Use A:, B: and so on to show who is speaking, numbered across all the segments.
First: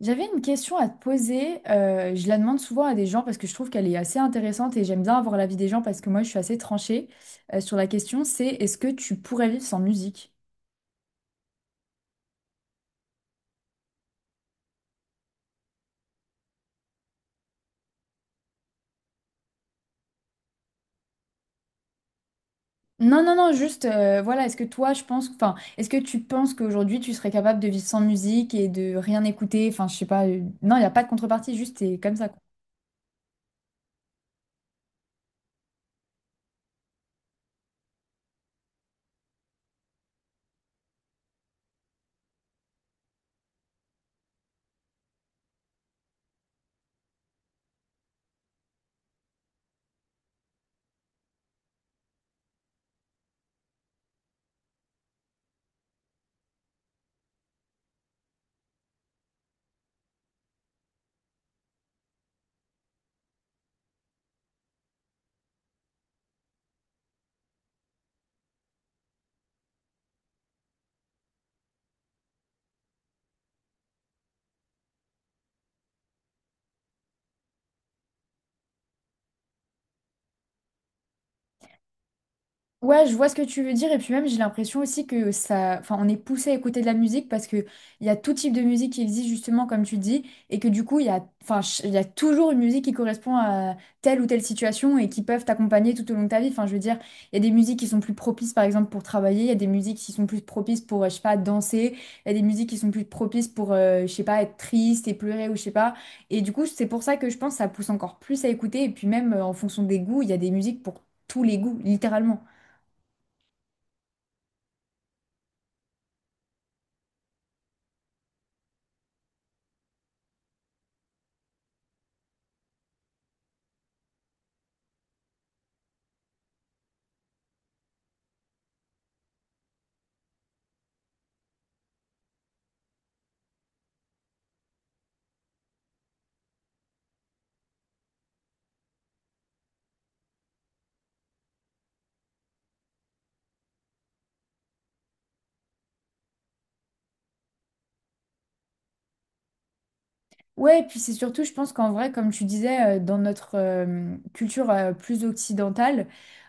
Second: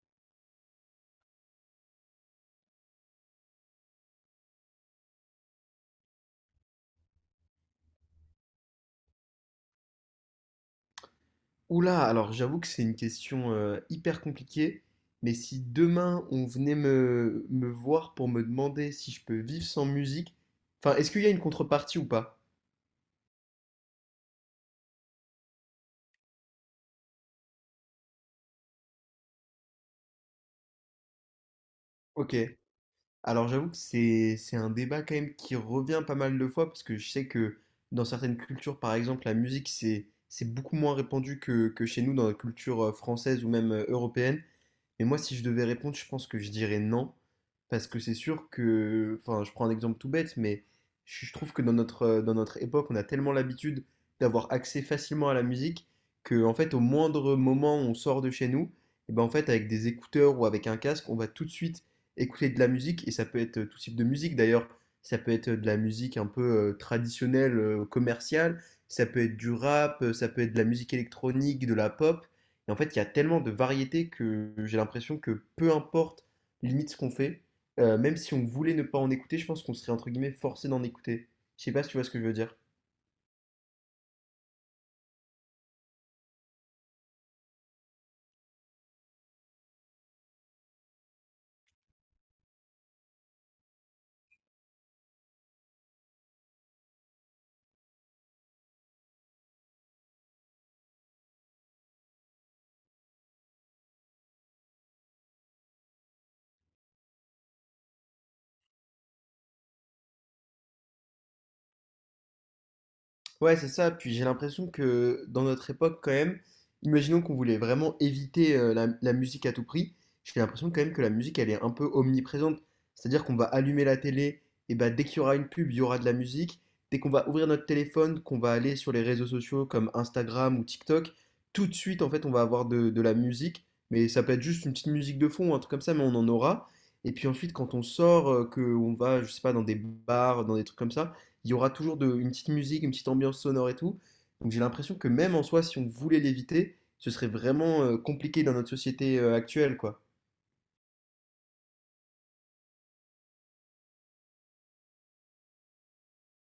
A: J'avais une question à te poser. Je la demande souvent à des gens parce que je trouve qu'elle est assez intéressante et j'aime bien avoir l'avis des gens parce que moi je suis assez tranchée sur la question. C'est est-ce que tu pourrais vivre sans musique?
B: Oula, alors j'avoue que c'est une question hyper compliquée, mais si demain on venait me voir pour me demander si je peux vivre sans musique, enfin, est-ce qu'il y a une contrepartie ou pas?
A: Non, non, non, juste voilà. Est-ce que toi, je pense, enfin, est-ce que tu penses qu'aujourd'hui tu serais capable de vivre sans musique et de rien écouter? Enfin, je sais pas. Non, il n'y a pas de contrepartie. Juste, c'est comme ça.
B: Ok, alors j'avoue que c'est un débat quand même qui revient pas mal de fois, parce que je sais que dans certaines cultures, par exemple, la musique, c'est beaucoup moins répandu que chez nous, dans la culture française ou même européenne. Mais moi, si je devais répondre, je pense que je dirais non. Parce que c'est sûr que, enfin, je prends un exemple tout bête, mais je trouve que dans notre époque, on a tellement l'habitude d'avoir accès facilement à la musique que, en fait, au moindre moment où on sort de chez nous, et ben, en fait, avec des écouteurs ou avec un casque, on va tout de suite écouter de la musique. Et ça peut être tout type de musique d'ailleurs. Ça peut être de la musique un peu traditionnelle, commerciale. Ça peut être du rap, ça peut être de la musique électronique, de la pop. Et en fait, il y a tellement de variétés que j'ai l'impression que peu importe limite ce qu'on fait, même si on voulait ne pas en écouter, je pense qu'on serait entre guillemets forcé d'en écouter. Je sais pas si tu vois ce que je veux dire.
A: Ouais, je vois ce que tu veux dire et puis même j'ai l'impression aussi que ça, enfin, on est poussé à écouter de la musique parce que il y a tout type de musique qui existe justement comme tu dis et que du coup il y a, enfin, il y a toujours une musique qui correspond à telle ou telle situation et qui peuvent t'accompagner tout au long de ta vie. Enfin, je veux dire, il y a des musiques qui sont plus propices par exemple pour travailler, il y a des musiques qui sont plus propices pour, je sais pas, danser, il y a des musiques qui sont plus propices pour, je sais pas, être triste et pleurer ou je sais pas. Et du coup c'est pour ça que je pense que ça pousse encore plus à écouter et puis même en fonction des goûts, il y a des musiques pour tous les goûts littéralement.
B: Ouais, c'est ça. Puis j'ai l'impression que dans notre époque, quand même, imaginons qu'on voulait vraiment éviter la musique à tout prix. J'ai l'impression quand même que la musique, elle est un peu omniprésente. C'est-à-dire qu'on va allumer la télé, et bah dès qu'il y aura une pub, il y aura de la musique. Dès qu'on va ouvrir notre téléphone, qu'on va aller sur les réseaux sociaux comme Instagram ou TikTok, tout de suite, en fait, on va avoir de la musique. Mais ça peut être juste une petite musique de fond, un truc comme ça, mais on en aura. Et puis ensuite, quand on sort, que on va, je sais pas, dans des bars, dans des trucs comme ça il y aura toujours une petite musique, une petite ambiance sonore et tout. Donc j'ai l'impression que même en soi, si on voulait l'éviter, ce serait vraiment compliqué dans notre société actuelle, quoi.
A: Ouais, et puis c'est surtout, je pense qu'en vrai, comme tu disais, dans notre culture plus occidentale,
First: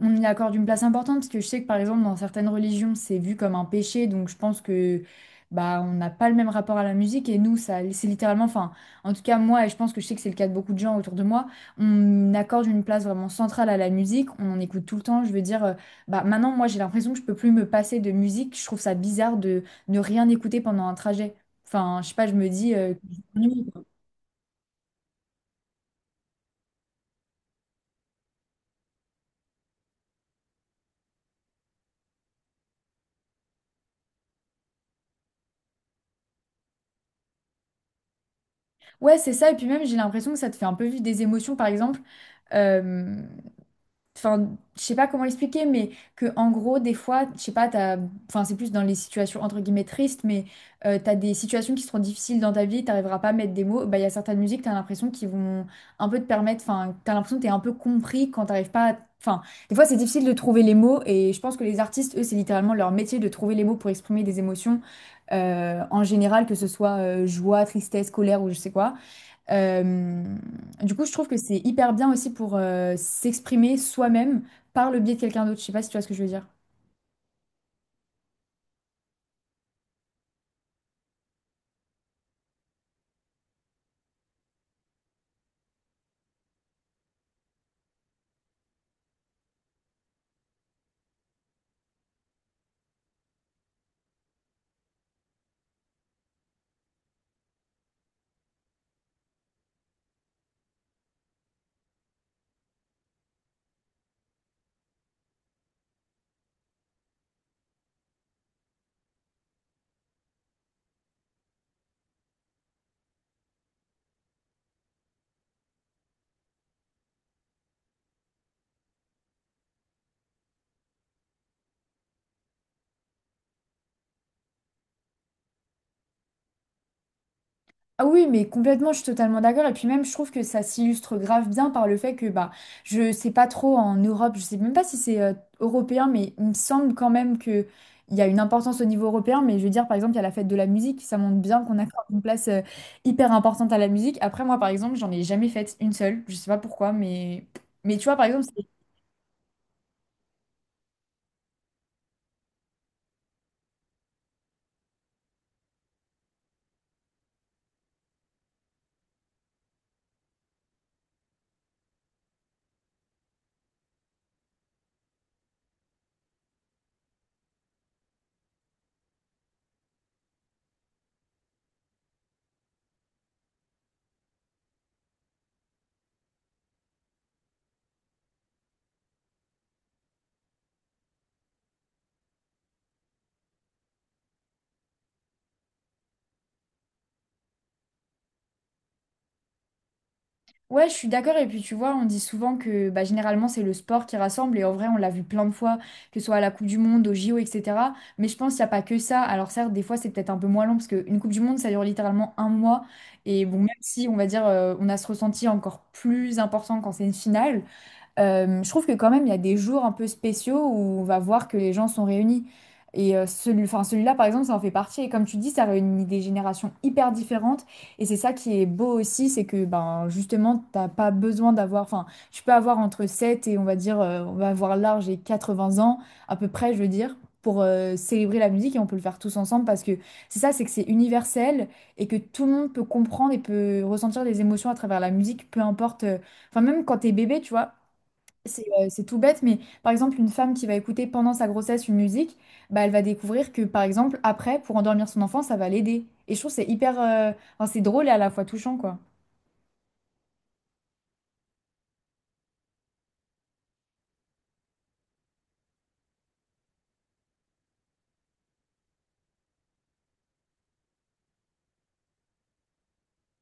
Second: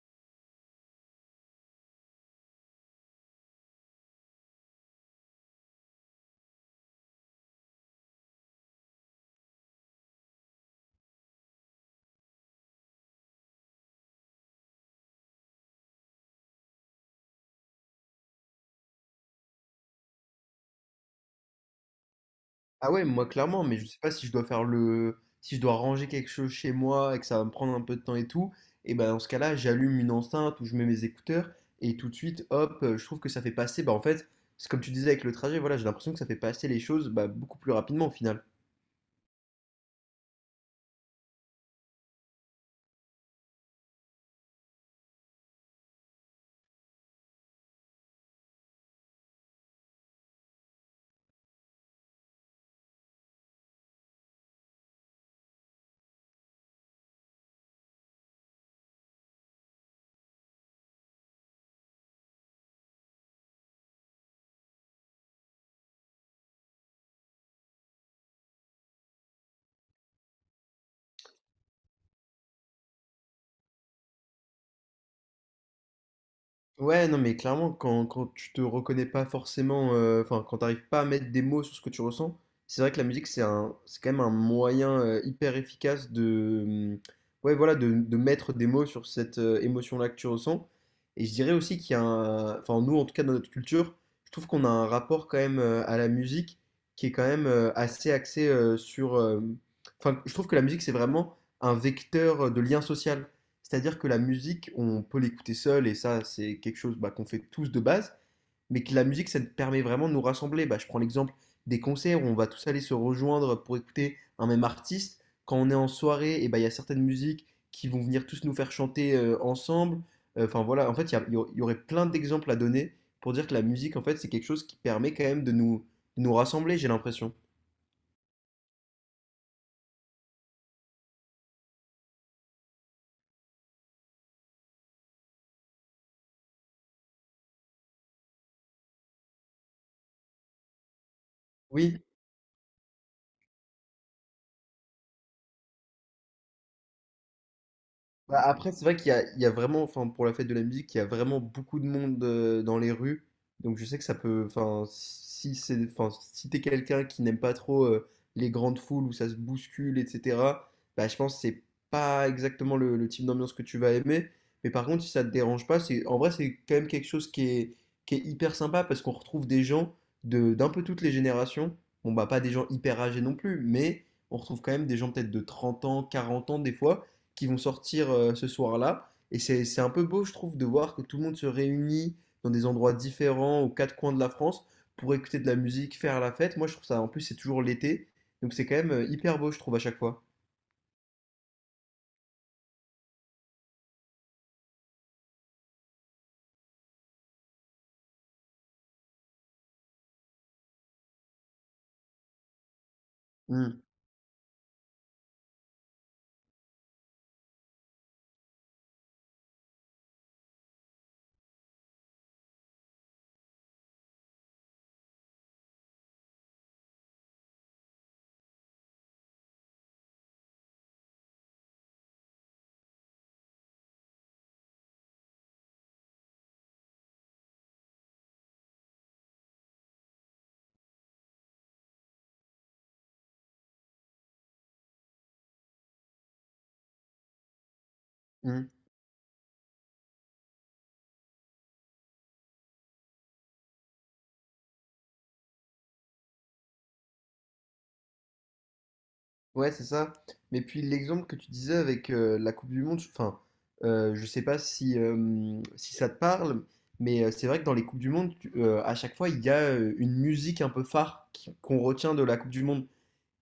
A: on y accorde une place importante parce que je sais que par exemple, dans certaines religions, c'est vu comme un péché, donc je pense que bah on n'a pas le même rapport à la musique et nous, ça, c'est littéralement, enfin, en tout cas moi, et je pense que je sais que c'est le cas de beaucoup de gens autour de moi, on accorde une place vraiment centrale à la musique, on en écoute tout le temps. Je veux dire, bah maintenant, moi, j'ai l'impression que je peux plus me passer de musique. Je trouve ça bizarre de ne rien écouter pendant un trajet. Enfin, je sais pas, je me dis.
B: Ah
A: euh,
B: ouais, moi clairement, mais je sais pas si je dois si je dois ranger quelque chose chez moi et que ça va me prendre un peu de temps et tout, et ben dans ce cas-là, j'allume une enceinte ou je mets mes écouteurs et tout de suite, hop, je trouve que ça fait passer, bah en fait, c'est comme tu disais avec le trajet, voilà, j'ai l'impression que ça fait passer les choses bah, beaucoup plus rapidement au final.
A: Ouais, c'est ça. Et puis même, j'ai l'impression que ça te fait un peu vivre des émotions, par exemple. euh, Enfin, je sais pas comment expliquer, mais que en gros, des fois, je sais pas, t'as... Enfin, c'est plus dans les situations entre guillemets tristes, mais t'as des situations qui seront difficiles dans ta vie, t'arriveras pas à mettre des mots. Bah, il y a certaines musiques, t'as l'impression qu'ils vont un peu te permettre. Enfin, t'as l'impression que t'es un peu compris quand t'arrives pas. Enfin, des fois, c'est difficile de trouver les mots, et je pense que les artistes, eux, c'est littéralement leur métier de trouver les mots pour exprimer des émotions en général, que ce soit joie, tristesse, colère ou je sais quoi. Euh, du coup, je trouve que c'est hyper bien aussi pour s'exprimer soi-même par le biais de quelqu'un d'autre. Je sais pas si tu vois ce que je veux dire.
B: Ouais, non, mais clairement, quand tu te reconnais pas forcément, enfin, quand t'arrives pas à mettre des mots sur ce que tu ressens, c'est vrai que la musique, c'est quand même un moyen hyper efficace ouais, voilà, de mettre des mots sur cette émotion-là que tu ressens. Et je dirais aussi qu'il y a un, enfin, nous, en tout cas, dans notre culture, je trouve qu'on a un rapport quand même à la musique qui est quand même assez axé enfin, je trouve que la musique, c'est vraiment un vecteur de lien social. C'est-à-dire que la musique, on peut l'écouter seul, et ça, c'est quelque chose bah, qu'on fait tous de base, mais que la musique, ça permet vraiment de nous rassembler. Bah, je prends l'exemple des concerts où on va tous aller se rejoindre pour écouter un même artiste. Quand on est en soirée, et bah, il y a certaines musiques qui vont venir tous nous faire chanter ensemble. Enfin voilà, en fait, il y, a- il y aurait plein d'exemples à donner pour dire que la musique, en fait, c'est quelque chose qui permet quand même de nous rassembler, j'ai l'impression.
A: Ah oui, mais complètement, je suis totalement d'accord. Et puis même, je trouve que ça s'illustre grave bien par le fait que bah, je sais pas trop en Europe, je sais même pas si c'est européen, mais il me semble quand même que il y a une importance au niveau européen. Mais je veux dire, par exemple, il y a la fête de la musique, ça montre bien qu'on
B: Oui.
A: accorde une place hyper importante à la musique. Après, moi, par exemple, j'en ai jamais faite une seule. Je sais pas pourquoi, mais tu vois, par
B: Bah,
A: exemple.
B: après, c'est vrai qu'il y a, il y a vraiment, enfin, pour la fête de la musique, il y a vraiment beaucoup de monde dans les rues. Donc, je sais que ça peut, enfin, si c'est, enfin, si t'es quelqu'un qui n'aime pas trop les grandes foules où ça se bouscule, etc., bah, je pense que c'est pas exactement le type d'ambiance que tu vas aimer. Mais par contre, si ça te dérange pas, en vrai, c'est quand même quelque chose qui est hyper sympa parce qu'on retrouve des gens de, d'un peu toutes les générations. Bon, bah, pas des gens hyper âgés non plus, mais on retrouve quand même des gens peut-être de 30 ans, 40 ans des fois qui vont sortir ce soir-là. Et c'est un peu beau, je trouve, de voir que tout le monde se réunit dans des endroits différents, aux quatre coins de la France, pour écouter de la musique, faire la fête. Moi, je trouve ça, en plus, c'est toujours l'été. Donc, c'est quand même hyper beau, je trouve, à chaque fois.
A: Ouais, je suis d'accord. Et puis tu vois, on dit souvent que bah, généralement c'est le sport qui rassemble. Et en vrai, on l'a vu plein de fois, que ce soit à la Coupe du Monde, au JO, etc. Mais je pense qu'il n'y a pas que ça. Alors certes, des fois c'est peut-être un peu moins long parce qu'une Coupe du Monde, ça dure littéralement un mois. Et bon, même
B: Mm,
A: si on va dire, on a ce ressenti encore plus important quand c'est une finale. Je trouve que quand même, il y a des jours un peu spéciaux où on va voir que les gens sont réunis. Et celui, enfin, celui-là, par exemple, ça en fait partie. Et comme tu dis, ça réunit des générations hyper différentes. Et c'est ça qui est beau aussi, c'est que ben, justement, t'as pas besoin d'avoir... Enfin, tu peux avoir entre 7 et on va dire, on va avoir large et 80 ans, à peu près, je veux dire, pour célébrer la musique. Et on peut le faire tous ensemble parce que c'est ça, c'est que c'est universel et que tout le monde peut comprendre et peut ressentir des émotions à travers la musique, peu importe... Enfin, même quand t'es bébé, tu vois. C'est
B: mm.
A: euh, c'est tout bête, mais par exemple, une femme qui va écouter pendant sa grossesse une musique, bah, elle va découvrir que, par exemple, après, pour endormir son enfant, ça va l'aider. Et je trouve que c'est hyper... enfin, c'est drôle et à la fois touchant, quoi.
B: Ouais, c'est ça. Mais puis, l'exemple que tu disais avec la Coupe du Monde, je sais pas si ça te parle, mais c'est vrai que dans les Coupes du Monde, à chaque fois, il y a une musique un peu phare qu'on retient de la Coupe du Monde.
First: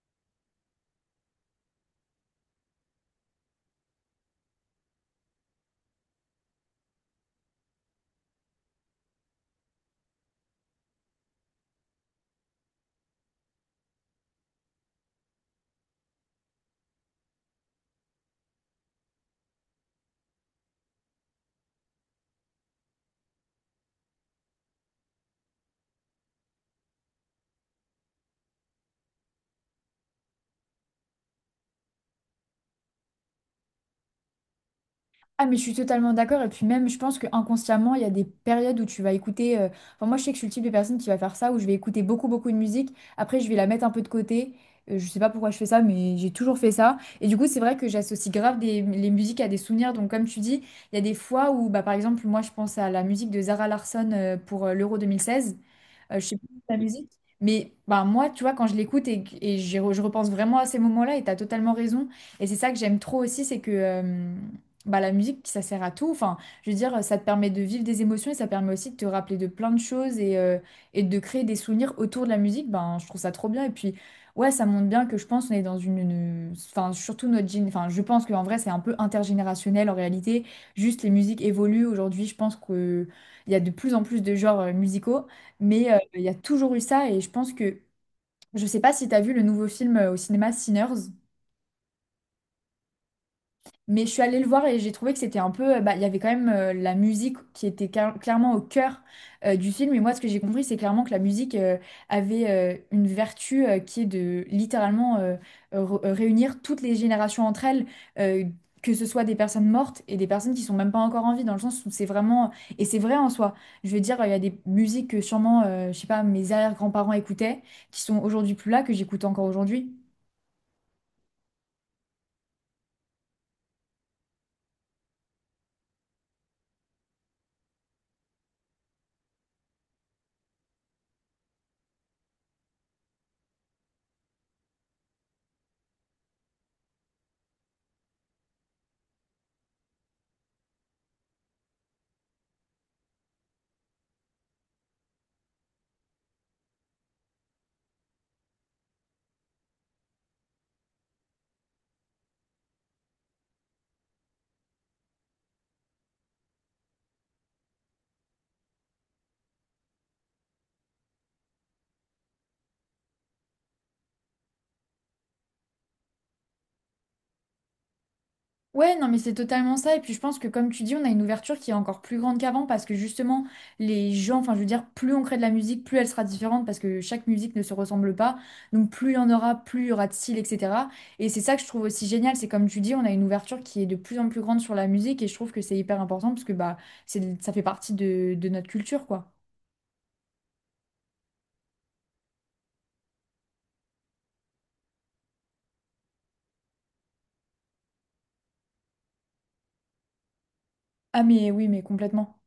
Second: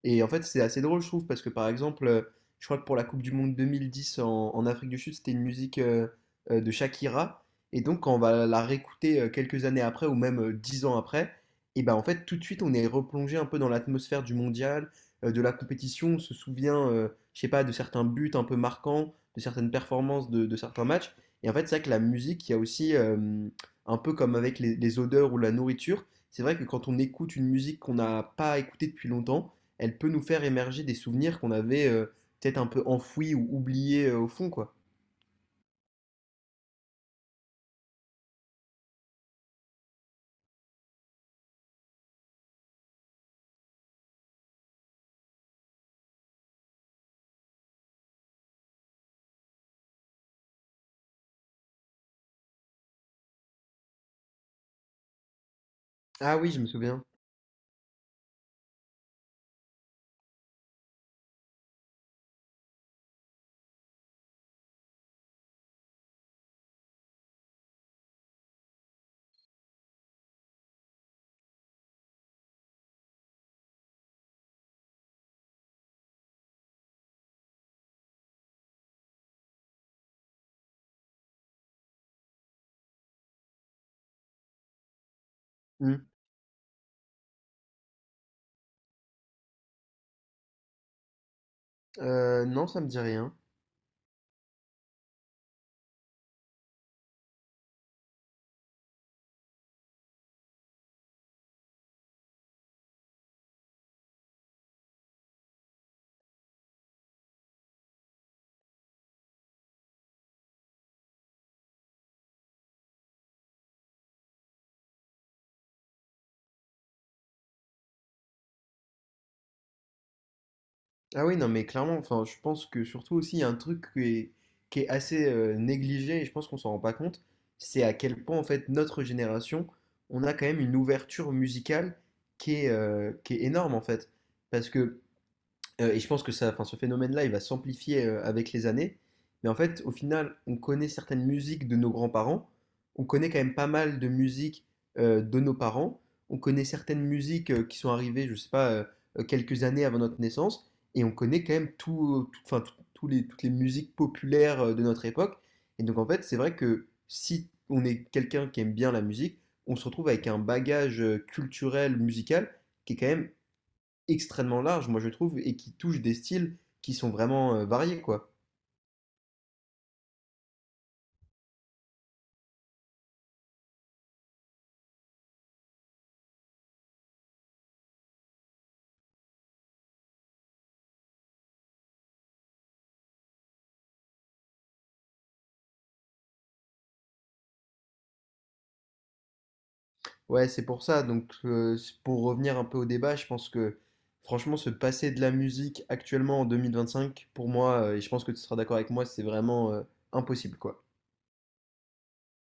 B: Et en fait, c'est assez drôle, je trouve, parce que par exemple, je crois que pour la Coupe du Monde 2010 en Afrique du Sud, c'était une musique de Shakira. Et donc, quand on va la réécouter quelques années après, ou même 10 ans après, et ben en fait, tout de suite, on est replongé un peu dans l'atmosphère du mondial, de la compétition. On se souvient, je sais pas, de certains buts un peu marquants, de certaines performances, de certains matchs. Et en fait, c'est vrai que la musique, il y a aussi, un peu comme avec les odeurs ou la nourriture, c'est vrai que quand on écoute une musique qu'on n'a pas écoutée depuis longtemps, elle peut nous faire émerger des souvenirs qu'on avait peut-être un peu enfouis ou oubliés au fond, quoi.
A: Ah, mais je suis totalement d'accord. Et puis même, je pense que inconsciemment, il y a des périodes où tu vas écouter... Enfin, moi, je sais que je suis le type de personne qui va faire ça, où je vais écouter beaucoup, beaucoup de musique. Après, je vais la mettre un peu de côté. Je sais pas pourquoi je fais ça, mais j'ai toujours fait ça. Et du coup, c'est vrai que j'associe grave les musiques à des souvenirs. Donc, comme tu dis, il y a des fois où, bah, par exemple, moi, je pense à la musique de Zara Larsson pour l'Euro 2016. Je sais
B: Ah
A: plus
B: oui, je me
A: la
B: souviens.
A: musique. Mais ben, moi, tu vois, quand je l'écoute et je repense vraiment à ces moments-là, et tu as totalement raison. Et c'est ça que j'aime trop aussi, c'est que bah, la musique, ça sert à tout. Enfin, je veux dire, ça te permet de vivre des émotions et ça permet aussi de te rappeler de plein de choses et de créer des souvenirs autour de la musique. Ben, je trouve ça trop bien. Et puis, ouais, ça montre bien que je pense qu'on est dans une... Enfin, surtout notre... Enfin, je pense qu'en vrai, c'est un peu intergénérationnel en réalité. Juste, les musiques évoluent. Aujourd'hui, je pense que il y a de plus en plus de genres musicaux mais
B: Hmm.
A: il y a toujours eu ça et je pense que, je sais pas si tu as vu le nouveau film au cinéma Sinners.
B: Non, ça me dit rien.
A: Mais je suis allée le voir et j'ai trouvé que c'était un peu, bah, il y avait quand même la musique qui était clairement au cœur du film. Et moi, ce que j'ai compris, c'est clairement que la musique avait une vertu qui est de littéralement réunir toutes les générations entre elles, euh, que ce soit des personnes mortes et des personnes qui sont même pas encore en vie, dans le sens où c'est vraiment, et c'est vrai en soi. Je veux dire, il y a des musiques que sûrement, je sais pas, mes arrière-grands-parents écoutaient, qui sont aujourd'hui plus là, que j'écoute encore aujourd'hui.
B: Ah oui, non, mais clairement, enfin, je pense que surtout aussi, il y a un truc qui est assez négligé et je pense qu'on s'en rend pas compte, c'est à quel point, en fait, notre génération, on a quand même une ouverture musicale qui est énorme, en fait. Parce que et je pense que ça, enfin, ce phénomène-là, il va s'amplifier avec les années. Mais en fait, au final, on connaît certaines musiques de nos grands-parents. On connaît quand même pas mal de musiques de nos parents. On connaît certaines musiques qui sont arrivées, je sais pas, quelques années avant notre naissance. Et on connaît quand même toutes les musiques populaires de notre époque. Et donc, en fait, c'est vrai que si on est quelqu'un qui aime bien la musique, on se retrouve avec un bagage culturel, musical, qui est quand même extrêmement large, moi je trouve, et qui touche des styles qui sont vraiment variés, quoi.
A: Ouais, non, mais c'est totalement ça. Et puis je pense que comme tu dis, on a une ouverture qui est encore plus grande qu'avant parce que justement, les gens, enfin je veux dire, plus on crée de la musique, plus elle sera différente parce que chaque musique ne se ressemble pas. Donc plus il y en aura, plus il y aura de style, etc. Et c'est ça que je trouve aussi génial. C'est comme tu dis, on a une ouverture qui est de plus en plus grande sur la musique et je trouve que c'est hyper important parce que bah, c'est, ça fait partie de notre culture, quoi.
B: Ouais, c'est pour ça. Donc, pour revenir un peu au débat, je pense que franchement, se passer de la musique actuellement en 2025, pour moi, et je pense que tu seras d'accord avec moi, c'est vraiment impossible, quoi.
A: Ah mais oui, mais complètement.